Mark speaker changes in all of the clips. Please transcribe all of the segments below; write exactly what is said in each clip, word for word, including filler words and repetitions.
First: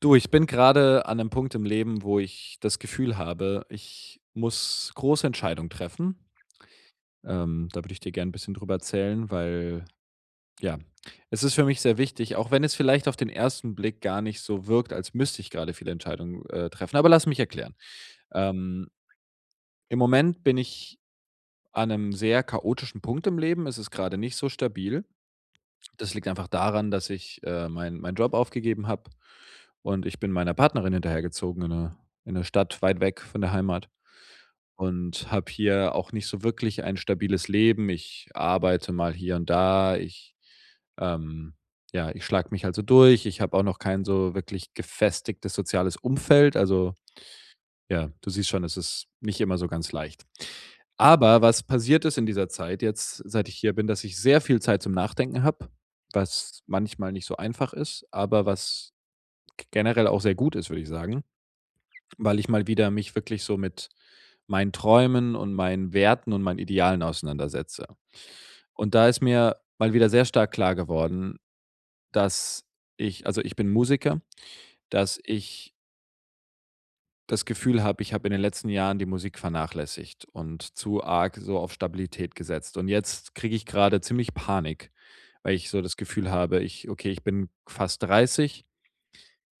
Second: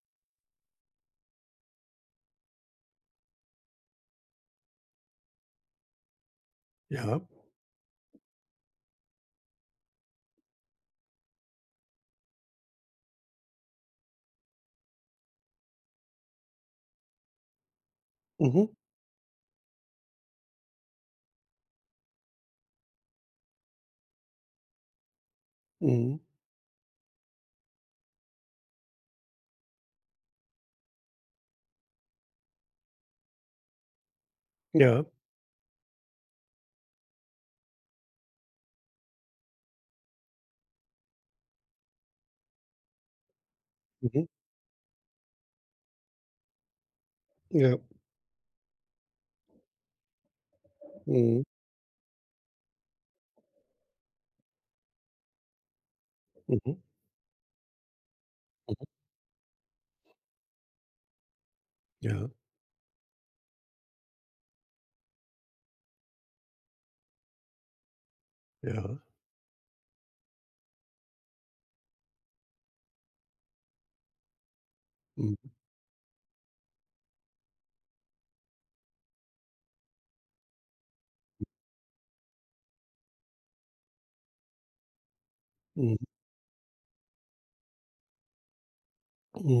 Speaker 1: Du, ich bin gerade an einem Punkt im Leben, wo ich das Gefühl habe, ich muss große Entscheidungen treffen.
Speaker 2: Ja.
Speaker 1: Ähm, da würde ich dir gerne ein bisschen drüber erzählen, weil, ja, es ist für mich sehr wichtig, auch wenn es vielleicht auf den ersten Blick gar nicht so wirkt, als müsste ich gerade viele Entscheidungen, äh, treffen, aber lass mich erklären.
Speaker 2: Mhm.
Speaker 1: Ähm, im Moment bin ich an einem sehr chaotischen Punkt im Leben. Es ist gerade nicht so stabil. Das
Speaker 2: Mhm.
Speaker 1: liegt einfach daran, dass ich, äh, mein meinen Job aufgegeben habe und ich bin meiner Partnerin hinterhergezogen in eine in eine Stadt weit weg von der Heimat
Speaker 2: Ja.
Speaker 1: und habe hier auch nicht so wirklich ein stabiles Leben. Ich arbeite mal hier und da. Ich, ähm ja, ich schlage mich also durch. Ich habe auch noch kein
Speaker 2: Mhm.
Speaker 1: so wirklich gefestigtes soziales Umfeld. Also,
Speaker 2: Ja.
Speaker 1: ja, du siehst schon, es ist nicht immer so ganz leicht.
Speaker 2: Mhm.
Speaker 1: Aber was passiert ist in dieser Zeit jetzt, seit ich hier bin, dass ich sehr viel Zeit zum Nachdenken habe, was
Speaker 2: Mhm.
Speaker 1: manchmal nicht so einfach ist, aber
Speaker 2: Mhm.
Speaker 1: was g- generell auch sehr gut ist, würde ich sagen,
Speaker 2: Ja.
Speaker 1: weil ich mal wieder mich wirklich so mit meinen Träumen und meinen Werten und meinen Idealen auseinandersetze. Und
Speaker 2: Ja.
Speaker 1: da ist mir mal wieder sehr stark klar geworden, dass ich, also ich bin Musiker, dass
Speaker 2: Mhm.
Speaker 1: ich das Gefühl habe, ich habe in den letzten Jahren die Musik vernachlässigt und zu arg so auf Stabilität gesetzt. Und jetzt kriege ich gerade ziemlich Panik, weil ich so das
Speaker 2: Mhm.
Speaker 1: Gefühl habe, ich, okay, ich bin fast dreißig.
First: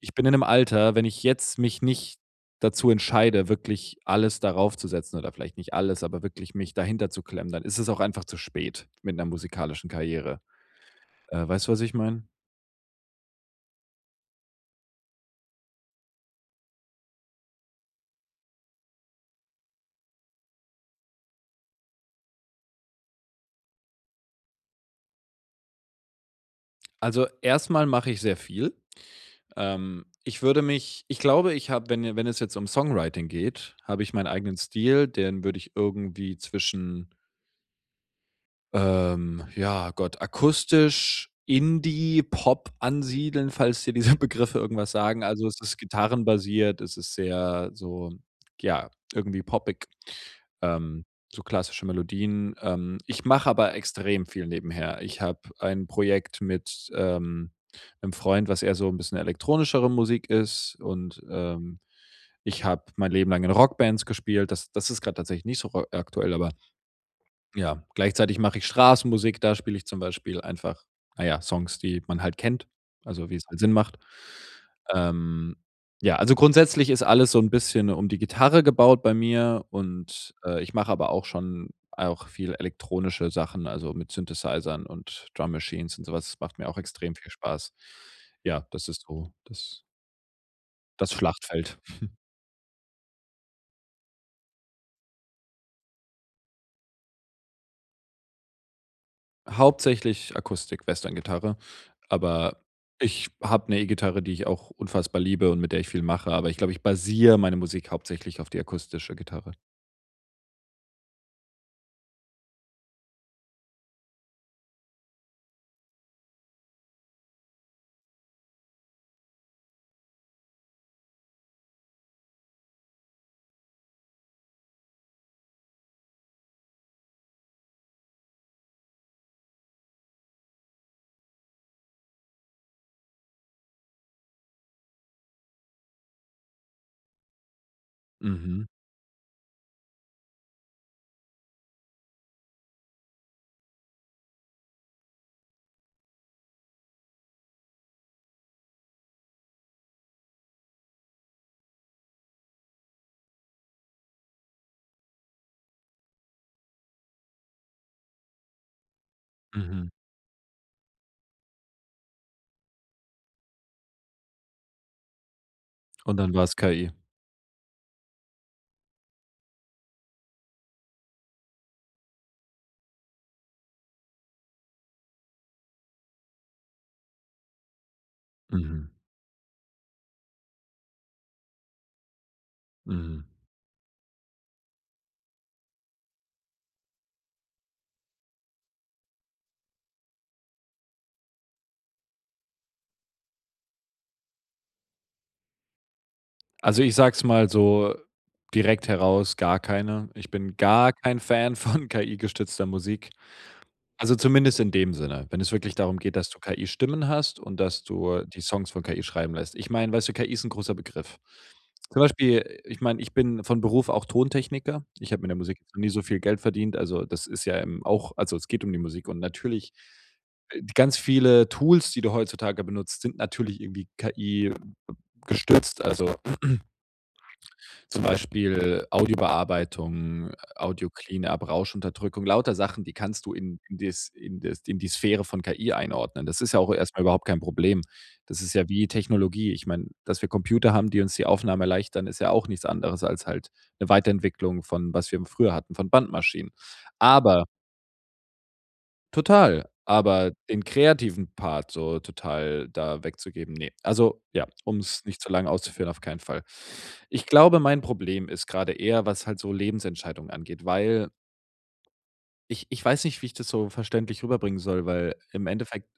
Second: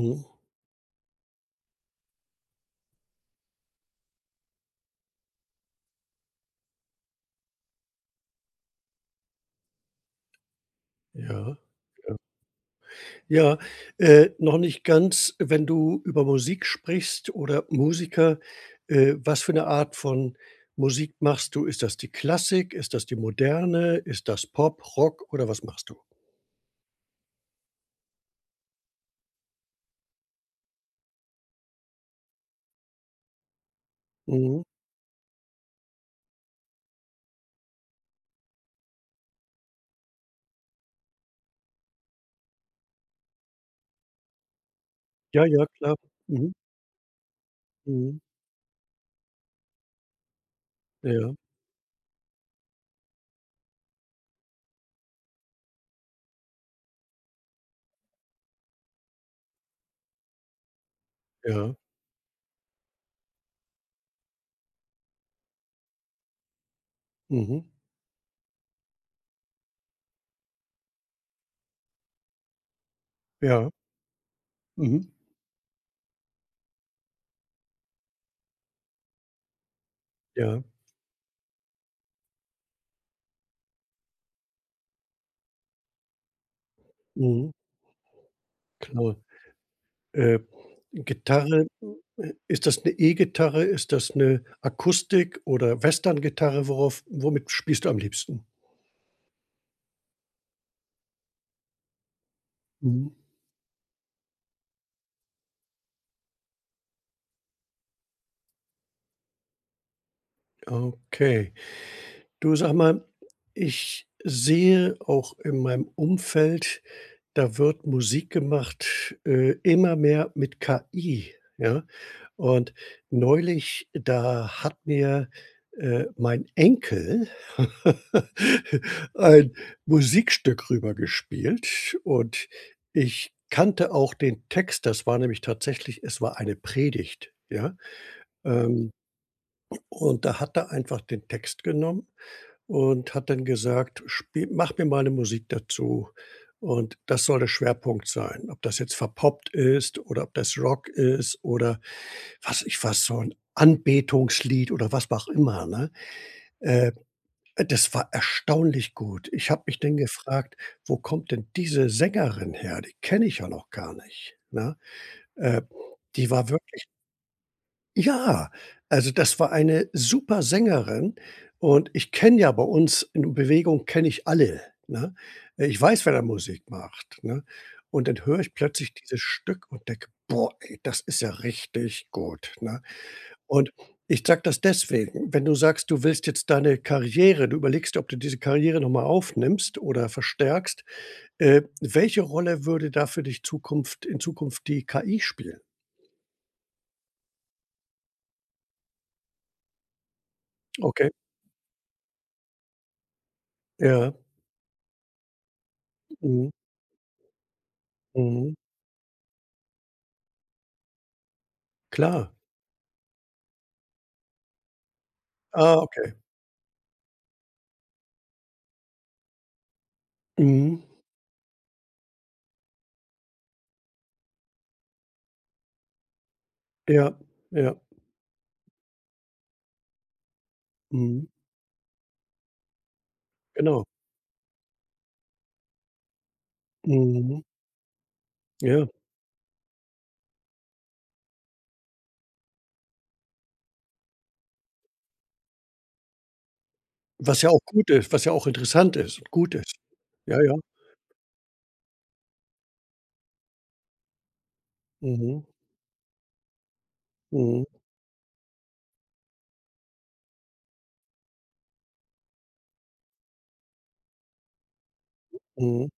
Speaker 1: Ich bin in einem Alter, wenn ich jetzt mich nicht dazu entscheide, wirklich alles darauf zu setzen oder vielleicht nicht alles, aber wirklich mich dahinter zu klemmen, dann ist es auch einfach zu spät mit einer musikalischen Karriere. Äh,
Speaker 2: Ja.
Speaker 1: weißt du, was ich
Speaker 2: Ja.
Speaker 1: meine?
Speaker 2: Ja, äh, noch nicht ganz, wenn du über Musik sprichst oder Musiker, äh, was für 'ne Art von Musik machst du? Ist das die Klassik? Ist das die Moderne? Ist das Pop, Rock oder was machst du?
Speaker 1: Also erstmal mache ich sehr viel. Ähm, ich würde mich ich glaube, ich habe, wenn wenn es jetzt um Songwriting geht, habe ich meinen eigenen
Speaker 2: Mhm.
Speaker 1: Stil, den würde ich irgendwie zwischen ähm, ja, Gott, akustisch, Indie, Pop ansiedeln, falls dir diese Begriffe irgendwas sagen.
Speaker 2: Ja,
Speaker 1: Also, es
Speaker 2: ja,
Speaker 1: ist
Speaker 2: klar. Mhm.
Speaker 1: gitarrenbasiert, es ist sehr so,
Speaker 2: Mhm.
Speaker 1: ja, irgendwie poppig, ähm,
Speaker 2: Ja,
Speaker 1: so klassische Melodien. Ähm, ich mache aber extrem viel nebenher. Ich habe ein Projekt mit, ähm, 'nem Freund, was eher so ein bisschen elektronischere Musik ist und,
Speaker 2: ja.
Speaker 1: ähm, ich habe mein Leben lang in Rockbands gespielt. Das das ist gerade tatsächlich nicht so ro aktuell, aber
Speaker 2: Mhm.
Speaker 1: ja, gleichzeitig mache ich Straßenmusik, da spiele ich zum Beispiel einfach, naja, Songs, die man halt kennt, also wie es halt
Speaker 2: Ja.
Speaker 1: Sinn macht.
Speaker 2: Mhm.
Speaker 1: Ähm, ja, also grundsätzlich ist alles so ein bisschen um die Gitarre gebaut bei mir und,
Speaker 2: Ja.
Speaker 1: äh, ich mache aber auch schon auch viel elektronische Sachen, also mit Synthesizern und Drum Machines und sowas. Das macht mir auch extrem viel
Speaker 2: Mhm.
Speaker 1: Spaß. Ja, das ist
Speaker 2: Klar.
Speaker 1: so das
Speaker 2: Äh
Speaker 1: das
Speaker 2: Gitarre,
Speaker 1: Schlachtfeld.
Speaker 2: äh, ist das 'ne E-Gitarre? Ist das 'ne Akustik oder Westerngitarre? Worauf womit spielst du am liebsten?
Speaker 1: Hauptsächlich Akustik, Western Gitarre, aber
Speaker 2: Mhm,
Speaker 1: ich habe eine E-Gitarre, die ich auch unfassbar liebe und mit der ich viel mache, aber ich glaube, ich basiere meine Musik hauptsächlich auf die akustische Gitarre.
Speaker 2: okay. Du, sag mal, ich sehe auch in meinem Umfeld, da wird Musik gemacht, äh, immer mehr mit K I, ja? Und neulich, da hat mir, äh, mein Enkel ein Musikstück rübergespielt und ich kannte auch den Text. Das war nämlich tatsächlich es war eine Predigt, ja?
Speaker 1: Mhm,
Speaker 2: Ähm, und da hat er einfach den Text genommen und hat dann gesagt: „Spiel mach mir mal 'ne Musik dazu und das soll der Schwerpunkt sein.“ Ob das jetzt verpoppt ist oder ob das Rock ist oder was ich was, so ein Anbetungslied oder was auch immer, ne? Äh, das war erstaunlich gut. Ich habe mich
Speaker 1: mhm.
Speaker 2: dann gefragt: „Wo kommt denn diese Sängerin her? Die kenne ich ja noch gar nicht“, ne? Äh,
Speaker 1: Und
Speaker 2: die
Speaker 1: dann war
Speaker 2: war
Speaker 1: war's
Speaker 2: wirklich
Speaker 1: K I.
Speaker 2: ja, also das war eine super Sängerin und ich kenne ja bei uns in Bewegung kenne ich alle, ne? Äh, ich weiß, wer da Musik macht, ne? Und dann höre ich
Speaker 1: Mhm,
Speaker 2: plötzlich dieses Stück und denke: „Boah, ey, das ist ja richtig gut“, ne?
Speaker 1: mhm.
Speaker 2: Und ich sage das deswegen, wenn du sagst, du willst jetzt deine Karriere du überlegst ob du diese Karriere noch mal aufnimmst oder verstärkst, äh, welche Rolle würde da für dich Zukunft in Zukunft die K I spielen?
Speaker 1: Also, ich sag's mal so direkt heraus, gar keine. Ich bin gar
Speaker 2: Okay,
Speaker 1: kein Fan von K I-gestützter Musik.
Speaker 2: ja,
Speaker 1: Also, zumindest in dem Sinne, wenn es wirklich darum geht, dass du
Speaker 2: mhm,
Speaker 1: K I-Stimmen hast und dass du die
Speaker 2: mhm,
Speaker 1: Songs von K I schreiben lässt. Ich meine, weißt du, K I ist ein großer Begriff. Zum
Speaker 2: klar.
Speaker 1: Beispiel, ich meine, ich bin von Beruf auch Tontechniker. Ich habe mit der Musik
Speaker 2: Ah,
Speaker 1: noch nie so
Speaker 2: okay.
Speaker 1: viel Geld verdient. Also, das ist ja, ähm, auch also, es geht um die Musik und natürlich, äh, die
Speaker 2: Mhm.
Speaker 1: ganz viele Tools, die du heutzutage benutzt, sind natürlich irgendwie K I gestützt. Also
Speaker 2: Ja, ja.
Speaker 1: zum Beispiel Audiobearbeitung,
Speaker 2: Mhm.
Speaker 1: Audio-Cleanup, Rauschunterdrückung, lauter Sachen, die kannst du in in
Speaker 2: Genau.
Speaker 1: des in des in die Sphäre von K I einordnen. Das ist ja auch erstmal überhaupt kein
Speaker 2: Mhm.
Speaker 1: Problem. Das ist ja
Speaker 2: Ja.
Speaker 1: wie Technologie. Ich meine, dass wir Computer haben, die uns die Aufnahme erleichtern, ist ja auch nichts anderes als halt eine Weiterentwicklung von was wir früher hatten, von Bandmaschinen.
Speaker 2: Was
Speaker 1: Aber
Speaker 2: ja auch gut ist, was ja auch interessant ist und gut
Speaker 1: total,
Speaker 2: ist.
Speaker 1: aber
Speaker 2: Ja, ja.
Speaker 1: den kreativen Part so total da wegzugeben, ne. Also, ja, um's nicht zu
Speaker 2: Mhm.
Speaker 1: lang auszuführen, auf keinen Fall. Ich glaube,
Speaker 2: Mhm.
Speaker 1: mein Problem ist grade eher, was halt so Lebensentscheidungen angeht, weil ich ich weiß nicht, wie ich das so verständlich rüberbringen soll, weil im
Speaker 2: Mhm.
Speaker 1: Endeffekt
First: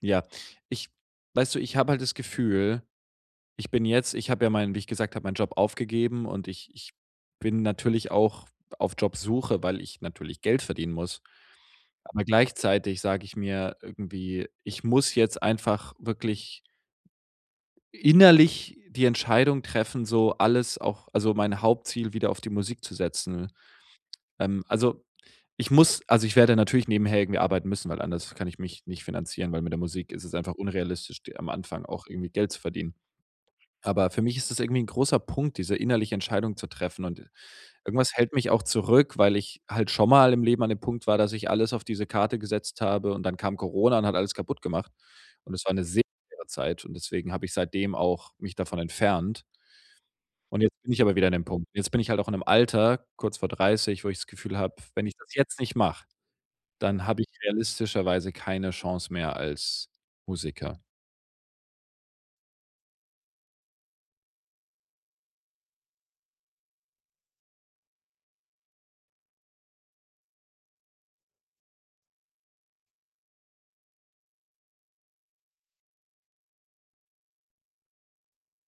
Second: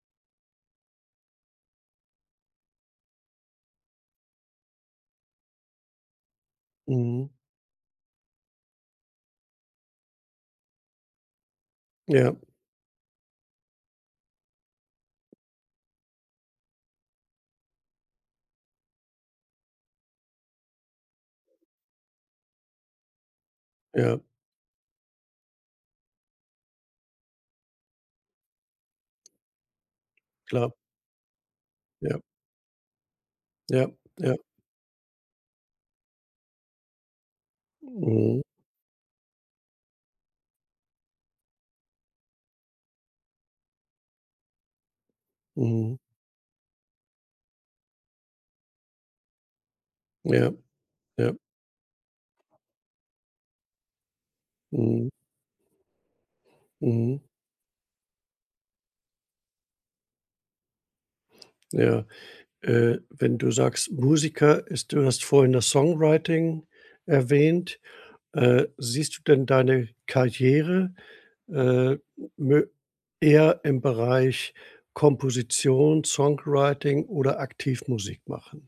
Speaker 1: ja, ich weißt du, ich habe halt das Gefühl, ich bin jetzt ich habe ja meinen wie ich gesagt habe, meinen Job aufgegeben und ich ich
Speaker 2: Mhm.
Speaker 1: bin natürlich auch auf Jobsuche, weil ich natürlich Geld verdienen muss. Aber
Speaker 2: Ja,
Speaker 1: gleichzeitig sage ich mir irgendwie, ich muss jetzt einfach wirklich innerlich die Entscheidung treffen, so alles auch also mein Hauptziel wieder auf die Musik zu setzen.
Speaker 2: ja,
Speaker 1: Ähm, also, ich muss also, ich werde natürlich nebenher irgendwie arbeiten müssen, weil anders kann ich mich nicht finanzieren, weil mit der Musik ist es einfach
Speaker 2: klar.
Speaker 1: unrealistisch, d am Anfang auch
Speaker 2: Ja,
Speaker 1: irgendwie Geld zu verdienen.
Speaker 2: ja,
Speaker 1: Aber für
Speaker 2: ja.
Speaker 1: mich ist das irgendwie ein großer Punkt, diese innerliche Entscheidung zu treffen und irgendwas hält
Speaker 2: Mhm.
Speaker 1: mich auch zurück, weil ich halt schon mal im Leben an dem Punkt war, dass ich alles auf diese Karte gesetzt habe und dann kam Corona und hat alles kaputt gemacht. Und es war eine
Speaker 2: Mhm.
Speaker 1: sehr schwere Zeit und deswegen habe ich seitdem auch mich davon entfernt.
Speaker 2: Ja,
Speaker 1: Und jetzt bin ich aber wieder an
Speaker 2: ja.
Speaker 1: dem Punkt. Jetzt bin ich halt auch in einem Alter, kurz vor dreißig, wo ich das Gefühl habe, wenn
Speaker 2: Mhm.
Speaker 1: ich das jetzt nicht mache, dann
Speaker 2: Mhm.
Speaker 1: habe ich realistischerweise keine Chance mehr als Musiker.
Speaker 2: Ja. Äh, wenn du sagst, Musiker ist du hast vorhin das Songwriting erwähnt. Äh, siehst du denn deine Karriere Äh, mö eher im Bereich Komposition, Songwriting oder Aktivmusik machen.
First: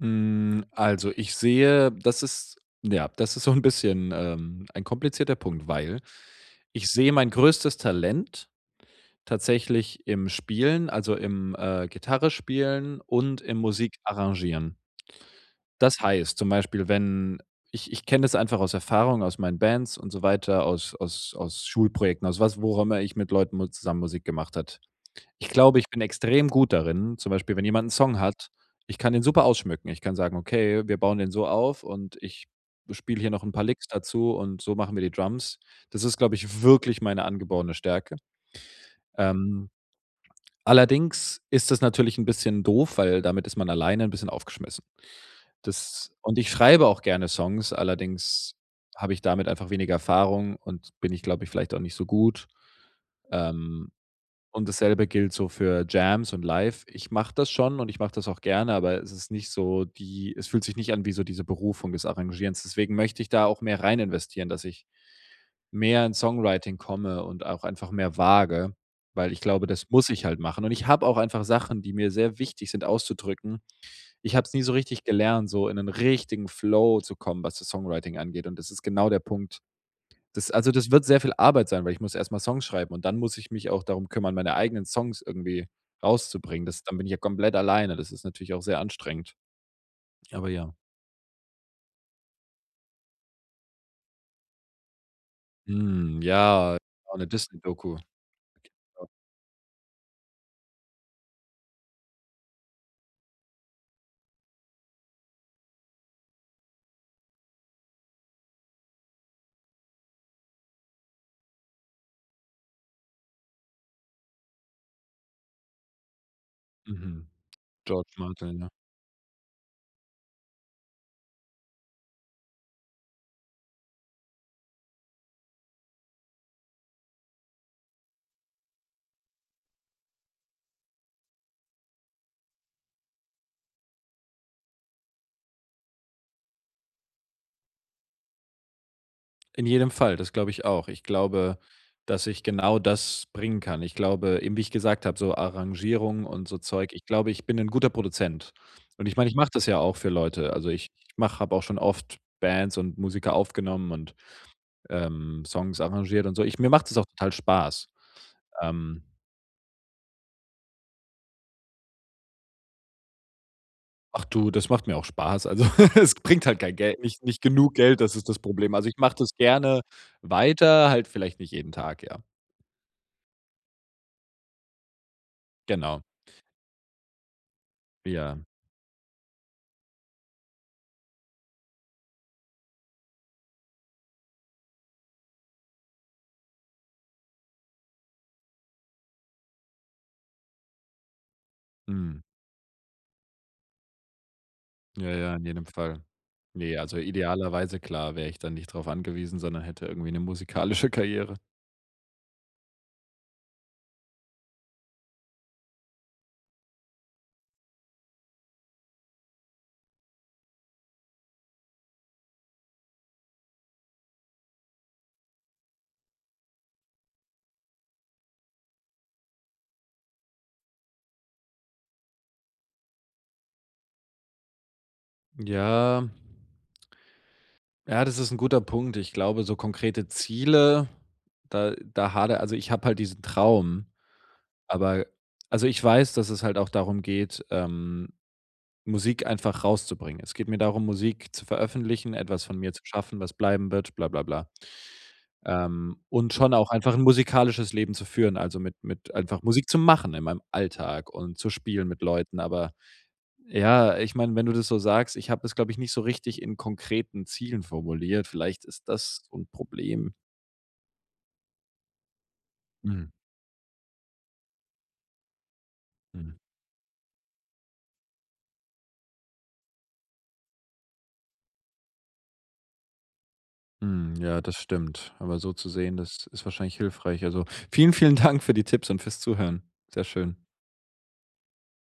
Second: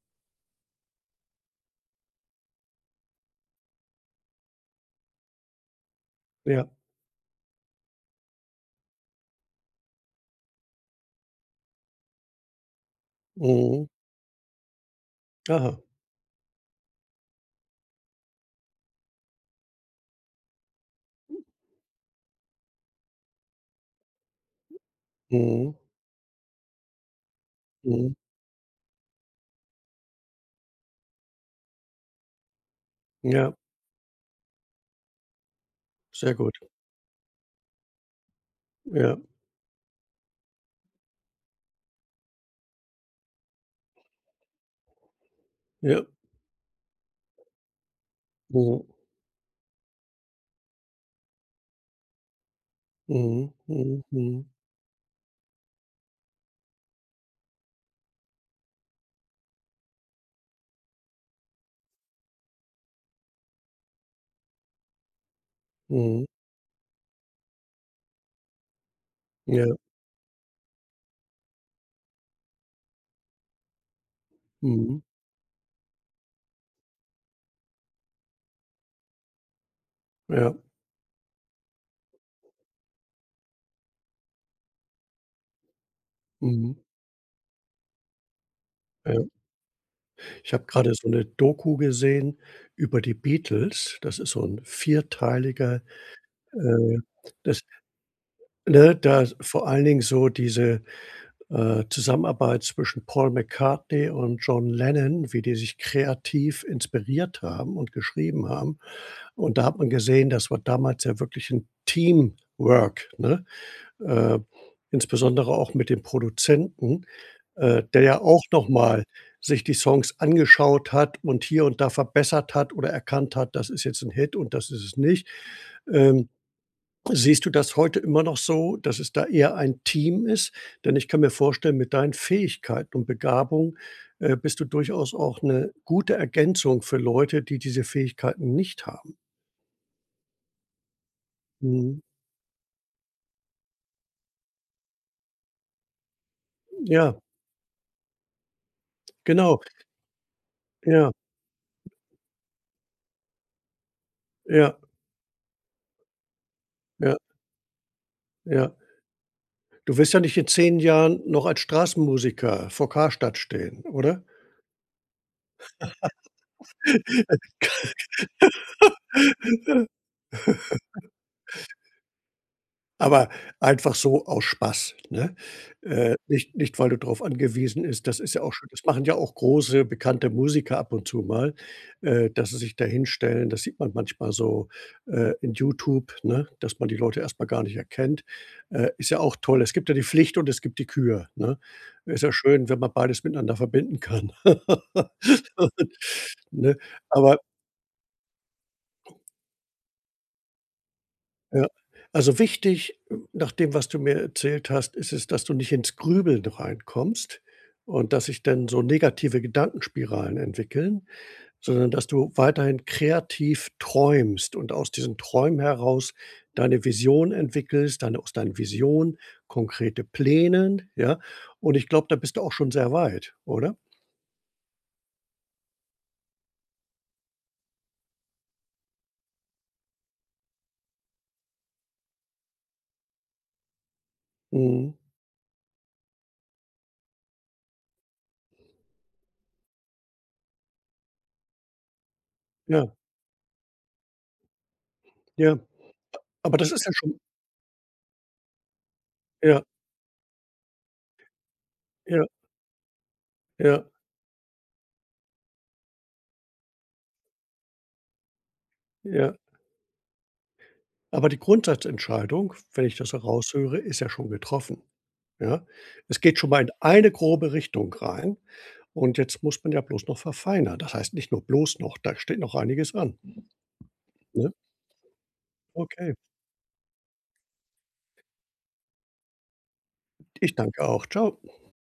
Speaker 1: Hm, also, ich sehe das ist ja, das ist so ein bisschen, ähm, ein komplizierter Punkt, weil
Speaker 2: Ja.
Speaker 1: ich sehe mein größtes Talent tatsächlich im Spielen, also, im, äh, Gitarrespielen und im
Speaker 2: Mhm.
Speaker 1: Musikarrangieren.
Speaker 2: Aha.
Speaker 1: Das heißt zum Beispiel, wenn ich ich kenne das einfach aus Erfahrung, aus meinen Bands und so weiter, aus aus aus Schulprojekten, aus was worüber ich mit Leuten mu zusammen Musik gemacht hat ich
Speaker 2: Mhm.
Speaker 1: glaube, ich bin extrem gut darin zum Beispiel, wenn jemand 'n
Speaker 2: Mhm.
Speaker 1: Song hat, ich kann den super ausschmücken. Ich kann sagen: „Okay, wir bauen den so auf und ich spiele hier noch 'n
Speaker 2: Ja,
Speaker 1: paar Licks dazu und so machen wir die Drums.“ Das ist,
Speaker 2: sehr
Speaker 1: glaube
Speaker 2: gut.
Speaker 1: ich, wirklich meine angeborene Stärke.
Speaker 2: Ja,
Speaker 1: Ähm, allerdings ist das natürlich 'n bisschen doof, weil damit ist man alleine 'n bisschen aufgeschmissen.
Speaker 2: ja.
Speaker 1: Das und ich schreibe auch gerne Songs, allerdings
Speaker 2: Mhm.
Speaker 1: habe ich damit einfach weniger Erfahrung und bin ich, glaube ich, vielleicht auch nicht so gut.
Speaker 2: Mhm.
Speaker 1: Ähm
Speaker 2: Mhm. Mhm.
Speaker 1: und dasselbe gilt so für Jams und Live. Ich mache das schon und ich mache das auch gerne, aber es ist nicht so die es fühlt sich nicht an wie so diese Berufung des Arrangierens. Deswegen möchte ich da auch mehr rein investieren, dass ich mehr ins
Speaker 2: Mhm.
Speaker 1: Songwriting komme und auch einfach mehr wage, weil ich
Speaker 2: Ja.
Speaker 1: glaube, das muss ich halt machen. Und ich habe auch einfach Sachen, die mir sehr wichtig sind auszudrücken. Ich habe es nie so
Speaker 2: Mhm.
Speaker 1: richtig gelernt, so in einen richtigen Flow zu kommen, was das Songwriting angeht. Und das ist genau der Punkt das
Speaker 2: Ja.
Speaker 1: also, das wird sehr viel Arbeit sein, weil ich muss erstmal Songs schreiben und dann muss ich mich auch darum kümmern, meine eigenen Songs irgendwie rauszubringen.
Speaker 2: Mhm.
Speaker 1: Das dann bin ich ja komplett alleine. Das ist natürlich auch sehr
Speaker 2: Ja.
Speaker 1: anstrengend. Aber
Speaker 2: Ich habe
Speaker 1: ja.
Speaker 2: gerade so eine Doku gesehen über die Beatles. Das ist so ein vierteiliger,
Speaker 1: Hm, ja,
Speaker 2: äh,
Speaker 1: auch 'ne
Speaker 2: das
Speaker 1: Disney-Doku.
Speaker 2: ne, da vor allen Dingen so diese äh, Zusammenarbeit zwischen Paul McCartney und John Lennon, wie die sich kreativ inspiriert haben und geschrieben haben. Und da hat man gesehen, das war damals ja wirklich ein Teamwork, ne? Äh, insbesondere auch mit dem Produzenten,
Speaker 1: Mhm.
Speaker 2: äh, der
Speaker 1: George
Speaker 2: ja auch
Speaker 1: Martin, ja.
Speaker 2: nochmal sich die Songs angeschaut hat und hier und da verbessert hat oder erkannt hat, das ist jetzt ein Hit und das ist es nicht. Ähm Siehst du das heute immer noch so, dass es da eher ein Team ist? Denn ich kann mir vorstellen, mit deinen Fähigkeiten und Begabung, äh, bist du durchaus auch eine gute Ergänzung für Leute, die diese Fähigkeiten nicht haben.
Speaker 1: In jedem Fall, das glaube ich auch. Ich glaube,
Speaker 2: Mhm.
Speaker 1: dass ich genau das bringen kann. Ich glaube, eben wie ich gesagt habe, so Arrangierung und so Zeug, ich
Speaker 2: Ja,
Speaker 1: glaube, ich bin ein guter Produzent. Und ich meine, ich mache
Speaker 2: genau.
Speaker 1: das ja auch für Leute. Also, ich
Speaker 2: Ja,
Speaker 1: mache habe auch schon oft Bands und Musiker aufgenommen und,
Speaker 2: ja,
Speaker 1: ähm, Songs arrangiert und so. Ich mir macht es auch
Speaker 2: ja,
Speaker 1: total Spaß.
Speaker 2: ja.
Speaker 1: Ähm,
Speaker 2: Du wirst ja nicht in zehn Jahren noch als Straßenmusiker vor Karstadt stehen, oder?
Speaker 1: ach du, das macht mir auch Spaß. Also, es bringt halt kein Geld, nicht nicht genug Geld, das ist das Problem. Also, ich mache das gerne weiter, halt vielleicht nicht jeden Tag, ja.
Speaker 2: Aber einfach so aus Spaß, ne?
Speaker 1: Genau.
Speaker 2: Äh, nicht nicht, weil du darauf angewiesen ist das ist
Speaker 1: Ja.
Speaker 2: ja auch schön. Das machen ja auch große, bekannte Musiker ab und zu mal, äh, dass sie sich da hinstellen. Das sieht man manchmal so, äh, in YouTube, ne, dass man die Leute erst mal gar nicht erkennt. Äh, ist ja auch toll. Es gibt ja die Pflicht und es gibt die Kür, ne?
Speaker 1: Mhm.
Speaker 2: Ist ja schön, wenn man beides miteinander verbinden kann.
Speaker 1: Ja, ja, in jedem Fall.
Speaker 2: Ne?
Speaker 1: Ne, also
Speaker 2: Aber
Speaker 1: idealerweise klar, wäre ich dann nicht drauf angewiesen, sondern hätte irgendwie eine musikalische Karriere.
Speaker 2: ja. Also wichtig, nach dem, was du mir erzählt hast, ist es, dass du nicht ins Grübeln reinkommst und dass sich dann so negative Gedankenspiralen entwickeln, sondern dass du weiterhin kreativ träumst und aus diesen Träumen heraus deine Vision entwickelst, deine, aus deinen Visionen konkrete Pläne, ja. Und ich glaube, da bist du auch schon sehr weit, oder?
Speaker 1: Ja, ja, das ist ein guter Punkt. Ich glaube, so konkrete Ziele, da da hadere also ich habe halt diesen Traum,
Speaker 2: Mhm.
Speaker 1: aber also ich weiß, dass es halt auch darum geht, ähm, Musik einfach rauszubringen. Es geht mir darum, Musik zu veröffentlichen, etwas von mir zu
Speaker 2: Ja,
Speaker 1: schaffen, was bleiben wird, bla bla bla.
Speaker 2: ja.
Speaker 1: Ähm, und schon
Speaker 2: Aber
Speaker 1: auch
Speaker 2: das ist ja
Speaker 1: einfach ein
Speaker 2: schon
Speaker 1: musikalisches Leben zu führen, also, mit mit einfach
Speaker 2: ja,
Speaker 1: Musik zu machen in meinem Alltag und zu spielen mit
Speaker 2: ja,
Speaker 1: Leuten. Aber
Speaker 2: ja,
Speaker 1: ja, ich meine, wenn du das so sagst, ich habe es glaube ich, nicht so richtig in konkreten Zielen formuliert. Vielleicht ist das
Speaker 2: ja.
Speaker 1: so 'n Problem.
Speaker 2: Aber die Grundsatzentscheidung, wenn ich
Speaker 1: Mhm,
Speaker 2: das heraushöre, ist ja schon getroffen, ja? Es
Speaker 1: mhm,
Speaker 2: geht schon mal in eine grobe Richtung rein und jetzt muss man ja bloß noch verfeinern. Das heißt nicht nur bloß noch, da steht noch einiges an,
Speaker 1: mhm, ja,
Speaker 2: ne?
Speaker 1: das stimmt. Aber so zu sehen,
Speaker 2: Okay,
Speaker 1: das ist wahrscheinlich hilfreich. Also, vielen, vielen Dank für die Tipps und fürs Zuhören. Sehr schön.
Speaker 2: ich danke auch. Ciao.